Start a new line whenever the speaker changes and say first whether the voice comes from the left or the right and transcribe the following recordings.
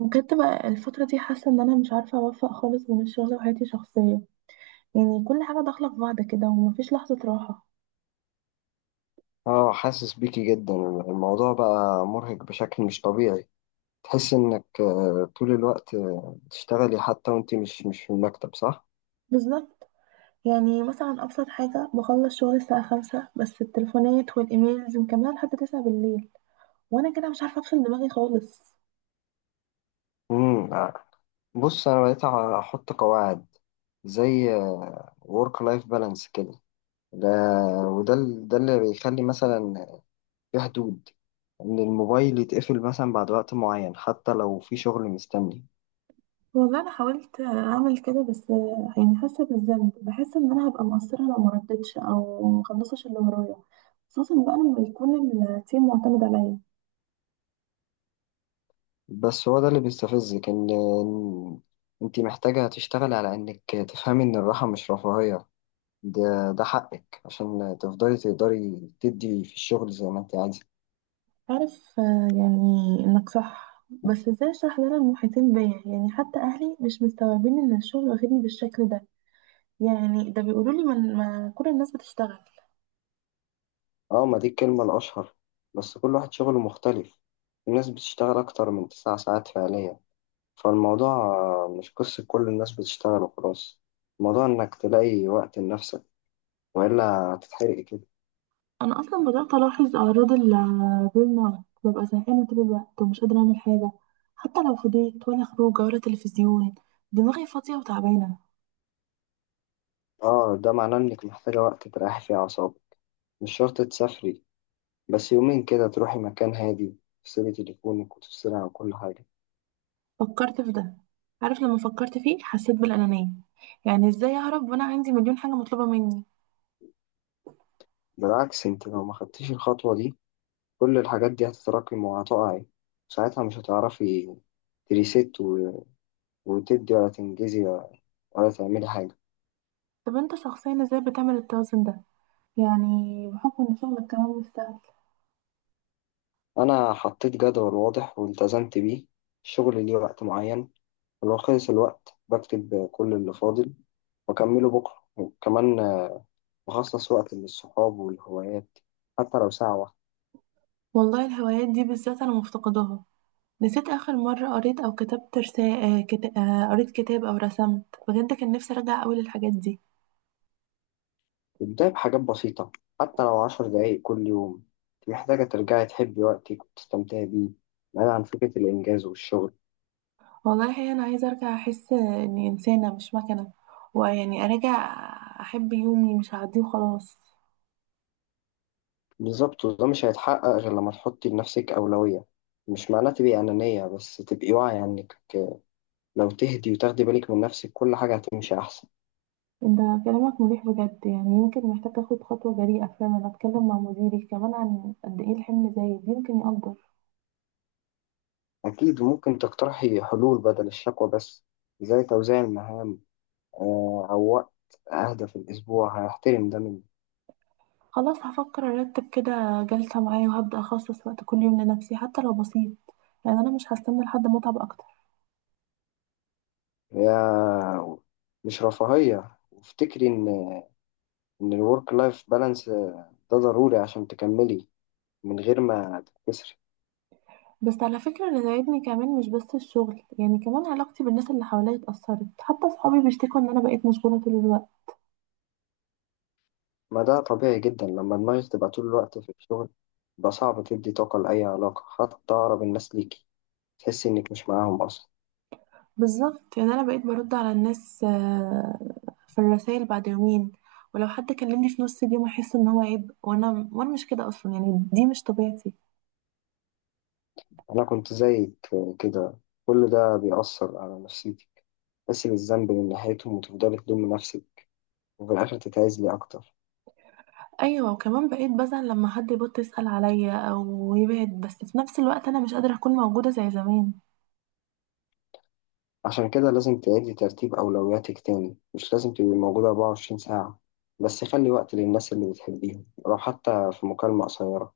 right: بجد بقى الفترة دي حاسة ان انا مش عارفة اوفق خالص بين الشغل وحياتي الشخصية. يعني كل حاجة داخلة في بعض كده ومفيش لحظة راحة.
left: اه، حاسس بيكي جدا. الموضوع بقى مرهق بشكل مش طبيعي. تحس انك طول الوقت بتشتغلي حتى وانت مش في المكتب، صح؟
right: بالظبط. يعني مثلا ابسط حاجة، بخلص شغل الساعة 5 بس التليفونات والايميلز مكملة لحد 9 بالليل، وانا كده مش عارفة افصل دماغي خالص.
left: امم آه. بص، انا بقيت احط قواعد، زي ورك لايف بالانس كده. ده ده اللي بيخلي مثلا في حدود، ان الموبايل يتقفل مثلا بعد وقت معين حتى لو في شغل مستني.
right: والله انا حاولت اعمل كده بس يعني حاسة بالذنب، بحس ان انا هبقى مقصرة لو مردتش او مخلصش اللي ورايا، خصوصا بقى لما يكون التيم معتمد عليا.
left: بس هو ده اللي بيستفزك. إن انت محتاجة تشتغل على انك تفهمي ان الراحة مش رفاهية. ده حقك عشان تفضلي تقدري تدي في الشغل زي ما انت عايزة.
right: عارف يعني انك صح، بس ازاي اشرح لنا المحيطين بيا؟ يعني حتى اهلي مش مستوعبين ان الشغل واخدني بالشكل ده. يعني ده بيقولوا لي ما كل الناس بتشتغل.
left: اه، ما دي الكلمة الأشهر، بس كل واحد شغله مختلف. الناس بتشتغل أكتر من تسع ساعات فعليا، فالموضوع مش قصة كل الناس بتشتغل وخلاص. الموضوع إنك تلاقي وقت لنفسك، وإلا هتتحرقي كده.
right: انا اصلا بدات الاحظ اعراض البرن اوت، ببقى زهقانه طول الوقت ومش قادره اعمل حاجه، حتى لو فضيت، ولا خروجه ولا تلفزيون. دماغي فاضيه وتعبانه.
left: اه، ده معناه إنك محتاجة وقت تريحي فيه أعصابك. مش شرط تسافري، بس يومين كده تروحي مكان هادي، تفصلي تليفونك وتفصلي عن كل حاجة.
right: فكرت في ده. عارف لما فكرت فيه حسيت بالانانيه. يعني ازاي اهرب وانا عندي مليون حاجه مطلوبه مني؟
left: بالعكس، انت لو ما خدتيش الخطوة دي، كل الحاجات دي هتتراكم وهتقعي. ساعتها مش هتعرفي تريست و- وتدي ولا تنجزي ولا تعملي حاجة.
right: طب انت شخصيا ازاي بتعمل التوازن ده؟ يعني بحكم إن شغلك كمان مش سهل.
left: أنا حطيت جدول واضح والتزمت بيه. الشغل ليه وقت معين، ولو خلص الوقت بكتب كل اللي فاضل وأكمله بكرة. وكمان بخصص وقت للصحاب والهوايات، حتى لو ساعة واحدة.
right: والله الهوايات دي بالذات أنا مفتقداها. نسيت آخر مرة قريت أو كتبت رسالة كت... آه، قريت كتاب أو رسمت. بجد كان نفسي أرجع أوي للحاجات دي.
left: ابدأي بحاجات بسيطة، حتى لو عشر دقايق كل يوم. أنت محتاجة ترجعي تحبي وقتك وتستمتعي بيه، بعيد عن فكرة الإنجاز والشغل.
right: والله الحقيقة أنا عايزة أرجع أحس إني إنسانة مش مكنة، ويعني أرجع أحب يومي مش هعديه وخلاص.
left: بالظبط، وده مش هيتحقق غير لما تحطي لنفسك أولوية. مش معناه تبقي أنانية، بس تبقي واعية إنك لو تهدي وتاخدي بالك من نفسك كل حاجة هتمشي أحسن.
right: أنت كلامك مريح بجد. يعني يمكن محتاج أخد خطوة جريئة فعلا، أتكلم مع مديري كمان عن قد إيه الحمل زايد يمكن يقدر.
left: أكيد، ممكن تقترحي حلول بدل الشكوى بس، زي توزيع المهام، أو وقت أهدى في الأسبوع. هيحترم ده مني.
right: خلاص، هفكر ارتب كده جلسة معايا وهبدأ اخصص وقت كل يوم لنفسي حتى لو بسيط. يعني انا مش هستنى لحد ما اتعب اكتر.
left: يا مش رفاهية، وافتكري إن الورك لايف بالانس ده ضروري عشان تكملي من غير ما تتكسري.
right: بس على فكرة، اللي ضايقني كمان مش بس الشغل، يعني كمان علاقتي بالناس اللي حواليا اتأثرت، حتى صحابي بيشتكوا ان انا بقيت مشغولة طول الوقت.
left: ما ده طبيعي جدا، لما دماغك تبقى طول الوقت في الشغل يبقى صعب تدي طاقة لأي علاقة، حتى أقرب الناس ليكي تحسي إنك مش معاهم أصلا.
right: بالظبط. يعني انا بقيت برد على الناس في الرسائل بعد يومين، ولو حد كلمني في نص اليوم احس ان هو عيب، وانا مش كده اصلا. يعني دي مش طبيعتي.
left: أنا كنت زيك كده. كل ده بيأثر على نفسيتك، تحسي بالذنب من ناحيتهم وتفضلي تلومي نفسك، وفي الآخر تتعزلي أكتر.
right: ايوه، وكمان بقيت بزعل لما حد يبط يسأل عليا او يبعد، بس في نفس الوقت انا مش قادرة اكون موجودة زي زمان.
left: عشان كده لازم تعيدي ترتيب أولوياتك تاني. مش لازم تبقي موجودة 24 ساعة، بس خلي وقت للناس اللي بتحبيهم، لو حتى في مكالمة قصيرة.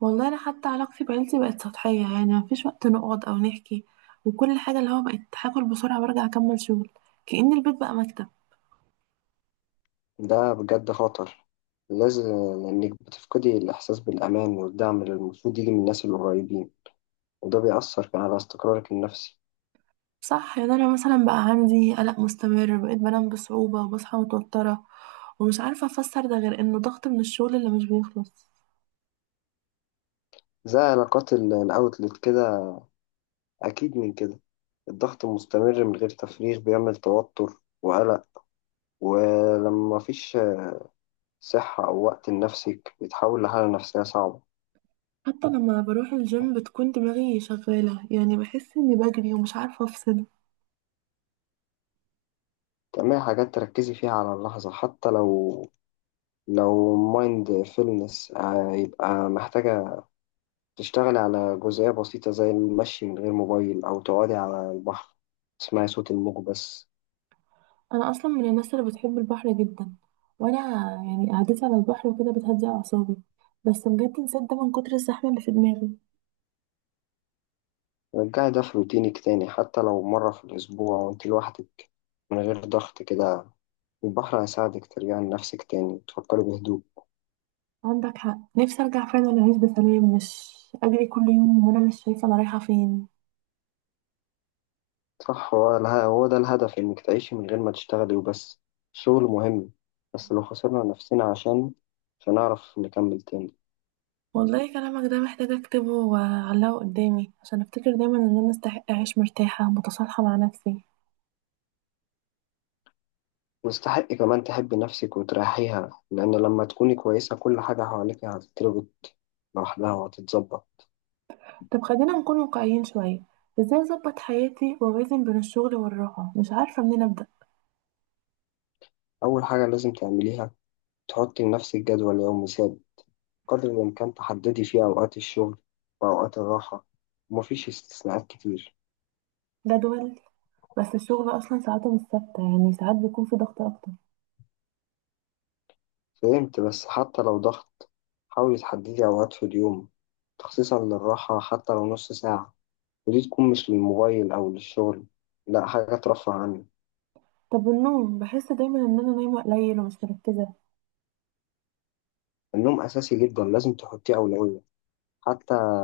right: والله انا حتى علاقتي بعيلتي بقت سطحية. يعني مفيش وقت نقعد او نحكي، وكل حاجة اللي هو بقت هاكل بسرعة وارجع اكمل شغل. كأن البيت بقى مكتب.
left: ده بجد خطر. لازم، إنك بتفقدي الإحساس بالأمان والدعم اللي المفروض يجي من الناس القريبين، وده بيأثر كمان على استقرارك النفسي.
right: صح، يعني انا مثلا بقى عندي قلق مستمر، بقيت بنام بصعوبة وبصحى متوترة. ومش عارفة افسر ده غير انه ضغط من الشغل اللي مش بيخلص.
left: زي علاقات الأوتلت كده. أكيد من كده، الضغط المستمر من غير تفريغ بيعمل توتر وقلق، ولما مفيش صحة أو وقت لنفسك بيتحول لحالة نفسية صعبة.
right: حتى لما بروح الجيم بتكون دماغي شغالة، يعني بحس اني بجري ومش عارفة افصل.
left: تعملي حاجات تركزي فيها على اللحظة، حتى لو مايند فيلنس. هيبقى محتاجة تشتغلي على جزئية بسيطة زي المشي من غير موبايل، أو تقعدي على البحر تسمعي صوت الموج بس.
right: انا اصلا من الناس اللي بتحب البحر جدا، وانا يعني قعدتي على البحر وكده بتهدي اعصابي. بس بجد نسيت ده من كتر الزحمه اللي في دماغي.
left: رجعي ده في روتينك تاني، حتى لو مرة في الأسبوع وأنت لوحدك، من غير ضغط كده. البحر هيساعدك ترجعي لنفسك تاني، تفكري بهدوء.
right: عندك حق، نفسي ارجع فعلا اعيش بسلام، مش اجري كل يوم وانا مش شايفه انا رايحه فين.
left: صح، هو ده الهدف، إنك تعيشي من غير ما تشتغلي وبس. الشغل مهم، بس لو خسرنا نفسنا عشان مش هنعرف نكمل تاني.
right: والله كلامك ده محتاجه اكتبه واعلقه قدامي، عشان افتكر دايما ان انا استحق اعيش مرتاحه متصالحه مع نفسي.
left: مستحق كمان تحبي نفسك وتريحيها، لأن لما تكوني كويسة كل حاجة حواليك هتتربط لوحدها وهتتظبط.
right: طب خلينا نكون واقعيين شويه، ازاي اظبط حياتي واوازن بين الشغل والراحه؟ مش عارفه منين ابدا.
left: أول حاجة لازم تعمليها، تحطي لنفسك جدول يومي ثابت، قدر الإمكان تحددي فيه أوقات الشغل وأوقات الراحة، ومفيش استثناءات كتير.
right: جدول؟ بس الشغل اصلا ساعاته مش ثابته، يعني ساعات بيكون في ضغط اكتر.
left: فهمت، بس حتى لو ضغط حاولي تحددي أوقات في اليوم تخصيصا للراحة، حتى لو نص ساعة، ودي تكون مش للموبايل أو للشغل، لأ حاجة ترفه عنك.
right: طب النوم، بحس دايما ان انا نايمه قليل ومش مركزه.
left: النوم أساسي جدا، لازم تحطيه أولوية. حتى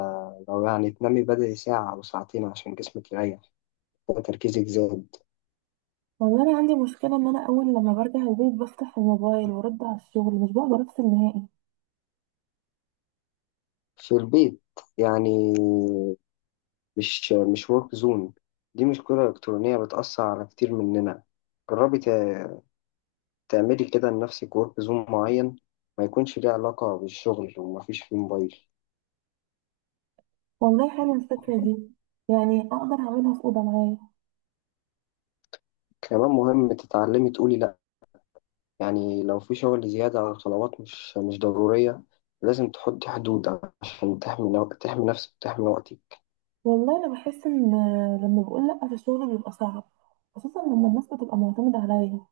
left: لو يعني تنامي بدري ساعة أو ساعتين عشان جسمك يريح، تركيزك زاد.
right: والله انا عندي مشكله، ان انا اول لما برجع البيت بفتح الموبايل وارد على الشغل، مش بقدر افصل نهائي.
left: في البيت يعني مش ورك زون. دي مشكلة إلكترونية بتأثر على كتير مننا. جربي تعملي كده لنفسك ورك زون معين، ما يكونش ليه علاقة بالشغل ومفيش فيه موبايل.
right: والله حلوه الفكره دي، يعني اقدر اعملها في اوضه معايا.
left: كمان مهم تتعلمي تقولي لأ. يعني لو في شغل زيادة أو طلبات مش ضرورية، لازم تحطي حدود عشان تحمي نفسك وتحمي وقتك.
right: والله انا بحس ان لما بقول لا في الشغل بيبقى صعب، خصوصا لما الناس بتبقى معتمده عليا.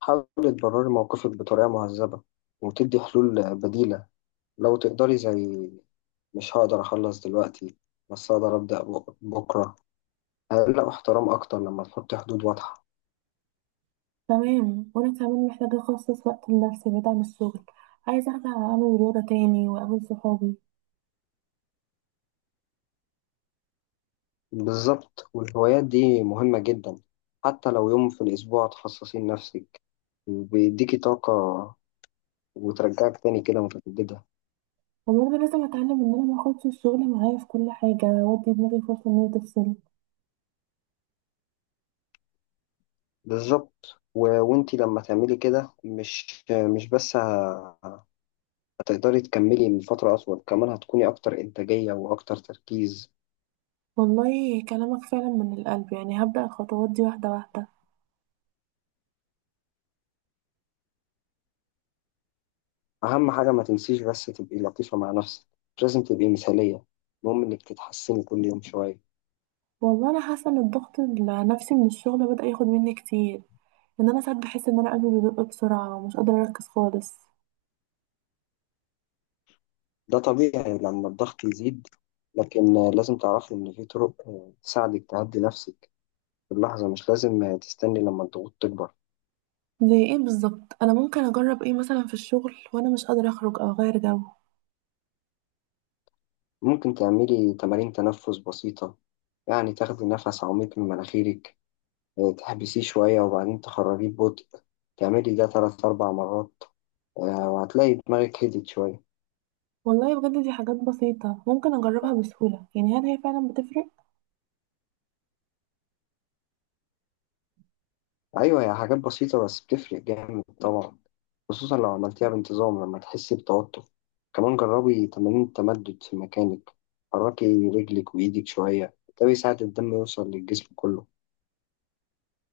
left: حاولي تبرري موقفك بطريقة مهذبة، وتدي حلول بديلة لو تقدري، زي مش هقدر أخلص دلوقتي بس أقدر أبدأ بكرة. هيلاقوا احترام أكتر لما تحطي حدود واضحة.
right: تمام، وانا كمان محتاجه اخصص وقت لنفسي بعيد عن الشغل. عايزه ارجع اعمل رياضه تاني واقابل صحابي.
left: بالظبط، والهوايات دي مهمة جدا. حتى لو يوم في الأسبوع تخصصي لنفسك، بيديكي طاقة وترجعك تاني كده متجددة.
right: وبرضه لازم اتعلم ان انا ما اخدش الشغل معايا في كل حاجه، وادي دماغي فرصه ان هي تفصل.
left: بالظبط، وانتي لما تعملي كده مش بس هتقدري تكملي من فترة أطول، كمان هتكوني أكتر إنتاجية وأكتر تركيز.
right: والله كلامك فعلا من القلب، يعني هبدا الخطوات دي واحده واحده.
left: أهم حاجة ما تنسيش، بس تبقي لطيفة مع نفسك. مش لازم تبقي مثالية، المهم إنك تتحسني كل يوم شوية.
right: والله انا حاسه ان الضغط النفسي من الشغل بدا ياخد مني كتير، ان انا ساعات بحس ان انا قلبي بيدق بسرعه ومش قادره اركز خالص.
left: ده طبيعي لما الضغط يزيد، لكن لازم تعرفي إن في طرق تساعدك تهدي نفسك في اللحظة. مش لازم تستني لما الضغوط تكبر.
right: زي ايه بالظبط؟ انا ممكن اجرب ايه مثلا في الشغل وانا مش قادره اخرج او اغير جو؟
left: ممكن تعملي تمارين تنفس بسيطة. يعني تاخدي نفس عميق من مناخيرك، تحبسيه شوية وبعدين تخرجيه ببطء. تعملي ده تلات أربع مرات، وهتلاقي دماغك هدت شوية.
right: والله بجد دي حاجات بسيطه ممكن اجربها بسهوله، يعني هل هي فعلا بتفرق؟
left: أيوة، هي حاجات بسيطة بس بتفرق جامد طبعا، خصوصا لو عملتيها بانتظام لما تحسي بتوتر. كمان جربي تمارين التمدد في مكانك، حركي رجلك وإيدك شوية. ده بيساعد الدم يوصل للجسم كله.